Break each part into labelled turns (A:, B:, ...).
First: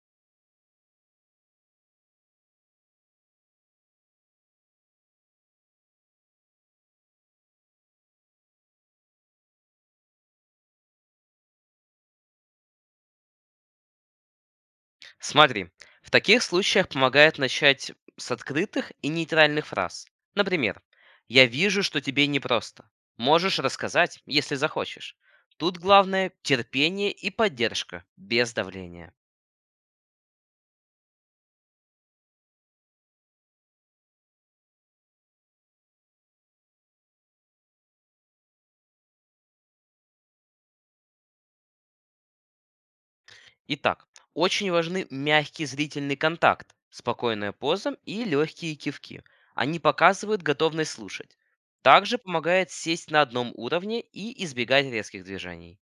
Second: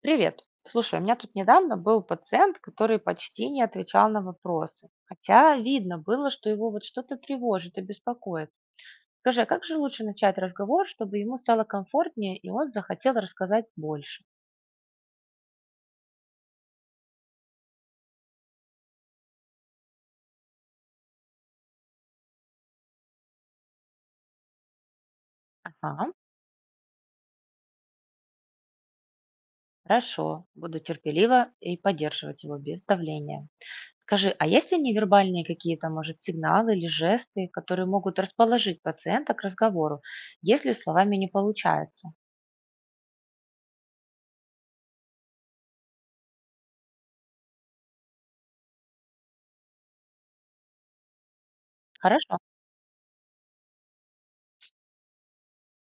A: Привет. Слушай, у меня тут недавно был пациент, который почти не отвечал на вопросы. Хотя видно было, что его вот что-то тревожит и беспокоит. Скажи, а как же лучше начать разговор, чтобы ему стало комфортнее и он захотел рассказать больше?
B: Смотри, в таких случаях помогает начать с открытых и нейтральных фраз. Например, «Я вижу, что тебе непросто. Можешь рассказать, если захочешь». Тут
A: Ага,
B: главное терпение и поддержка, без давления.
A: хорошо. Буду терпеливо и поддерживать его без давления. Скажи, а есть ли невербальные какие-то, может, сигналы или жесты, которые могут расположить пациента к разговору, если словами не получается?
B: Итак, очень важны мягкий зрительный контакт, спокойная поза и легкие кивки. Они показывают готовность слушать. Также
A: Хорошо.
B: помогает сесть на одном уровне и избегать резких движений.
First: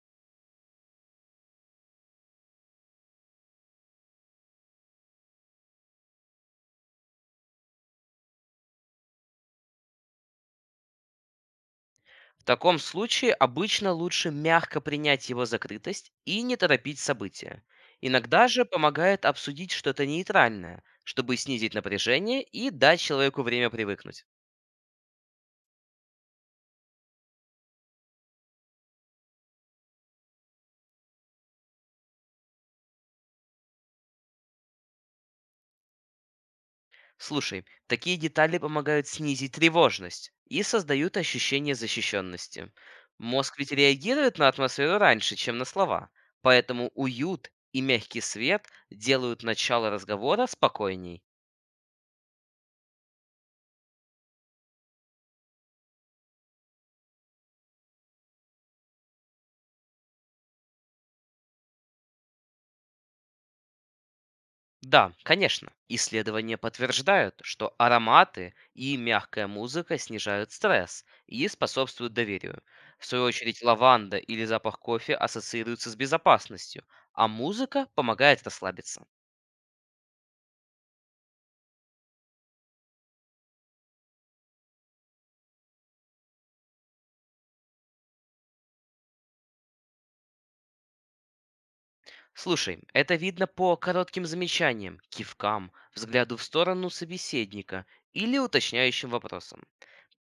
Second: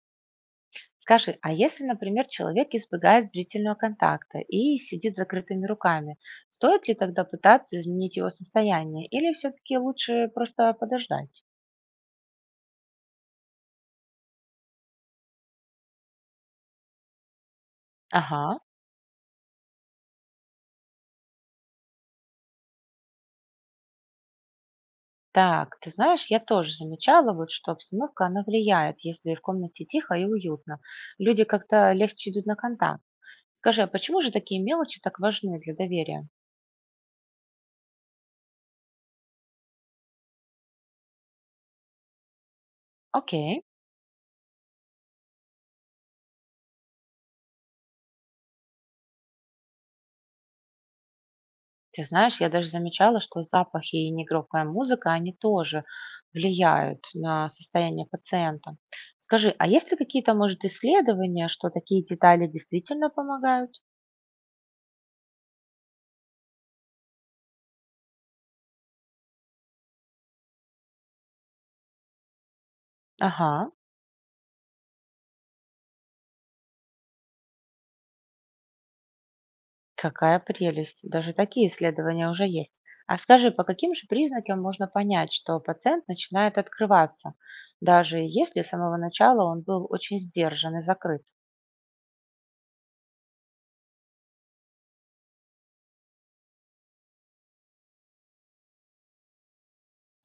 A: Скажи, а если, например, человек избегает зрительного контакта и сидит с закрытыми руками, стоит ли тогда пытаться изменить его состояние или все-таки лучше просто подождать?
B: В таком случае обычно лучше мягко принять его закрытость и не торопить события.
A: Ага.
B: Иногда же помогает обсудить что-то нейтральное, чтобы снизить напряжение и дать человеку время привыкнуть.
A: Так, ты знаешь, я тоже замечала, вот, что обстановка, она влияет, если в комнате тихо и уютно. Люди как-то легче идут на контакт. Скажи, а почему же такие мелочи так важны для доверия?
B: Слушай, такие детали помогают снизить тревожность и создают ощущение защищенности. Мозг
A: Окей.
B: ведь реагирует на атмосферу раньше, чем на слова, поэтому уют и мягкий свет делают начало разговора спокойней.
A: Ты знаешь, я даже замечала, что запахи и негромкая музыка, они тоже влияют на состояние пациента. Скажи, а есть ли какие-то, может, исследования, что такие детали действительно помогают?
B: Да, конечно. Исследования подтверждают, что ароматы и мягкая музыка снижают стресс и способствуют доверию. В свою
A: Ага,
B: очередь, лаванда или запах кофе ассоциируются с безопасностью, а музыка помогает расслабиться.
A: какая прелесть. Даже такие исследования уже есть. А скажи, по каким же признакам можно понять, что пациент начинает открываться, даже если с самого начала он был очень сдержан и закрыт?
B: Слушай, это видно по коротким замечаниям, кивкам, взгляду в сторону собеседника или уточняющим вопросам.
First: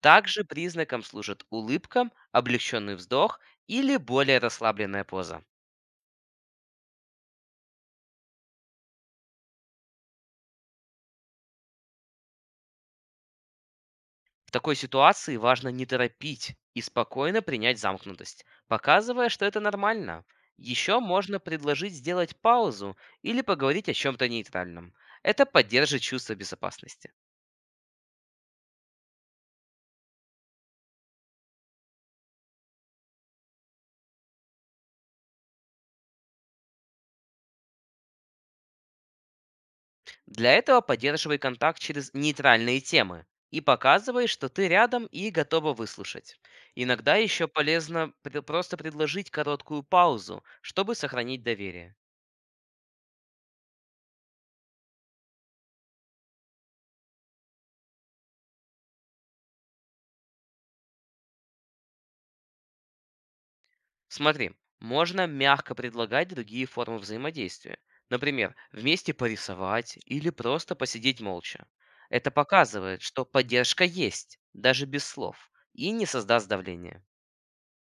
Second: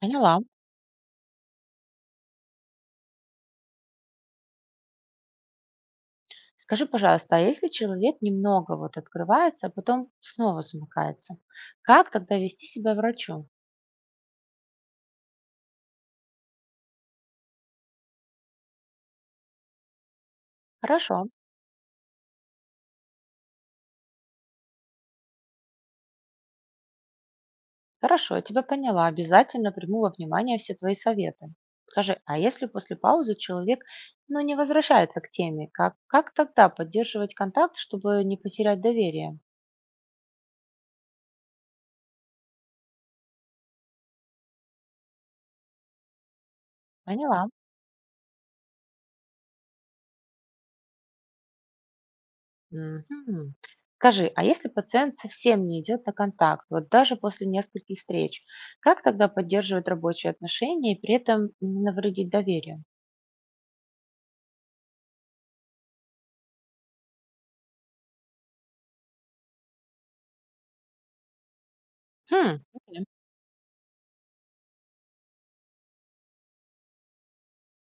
A: Поняла.
B: признаком служат улыбка, облегченный вздох или более расслабленная поза.
A: Скажи, пожалуйста, а если человек немного вот открывается, а потом снова замыкается, как тогда вести себя врачу?
B: В такой ситуации важно не торопить и спокойно принять замкнутость, показывая, что это нормально. Еще
A: Хорошо,
B: можно предложить сделать паузу или поговорить о чем-то нейтральном. Это поддержит чувство безопасности.
A: хорошо, я тебя поняла, обязательно приму во внимание все твои советы. Скажи, а если после паузы человек, ну, не возвращается к теме, как тогда поддерживать контакт, чтобы не потерять доверие?
B: Для этого поддерживай контакт через нейтральные темы и показывай, что ты рядом и готова выслушать. Иногда
A: Поняла.
B: еще полезно просто предложить короткую паузу, чтобы сохранить доверие.
A: Мгм. Скажи, а если пациент совсем не идет на контакт, вот даже после нескольких встреч, как тогда поддерживать рабочие отношения и при этом не навредить доверию?
B: Смотри, можно мягко предлагать другие формы взаимодействия. Например, вместе порисовать или просто посидеть молча. Это
A: Хм.
B: показывает,
A: Мгм.
B: что поддержка есть, даже без слов, и не создаст давления.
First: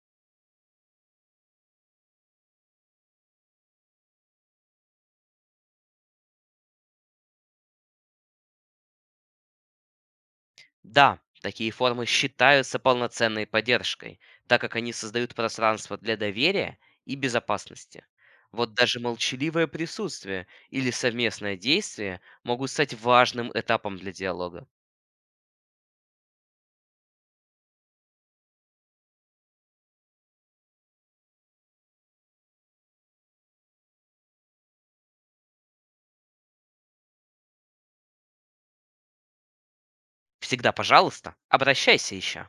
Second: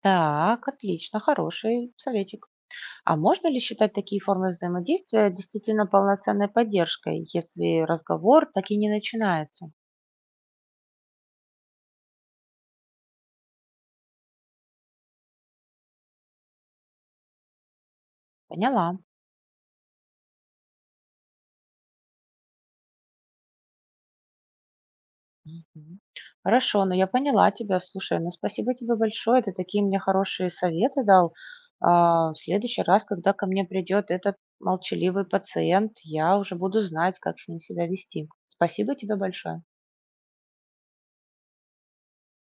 A: Так, отлично, хороший советик. А можно ли считать такие формы взаимодействия действительно полноценной поддержкой, если разговор так и не начинается?
B: Да, такие формы считаются полноценной поддержкой, так как они создают пространство для доверия и безопасности. Вот
A: Поняла.
B: даже молчаливое присутствие или совместное действие могут стать важным этапом для диалога.
A: Мгм. Хорошо, ну я поняла тебя. Слушай, ну спасибо тебе большое. Ты такие мне хорошие советы дал. А, в следующий раз, когда ко мне придет этот молчаливый пациент, я уже буду знать, как с ним себя вести. Спасибо тебе большое.
B: Всегда, пожалуйста, обращайся еще.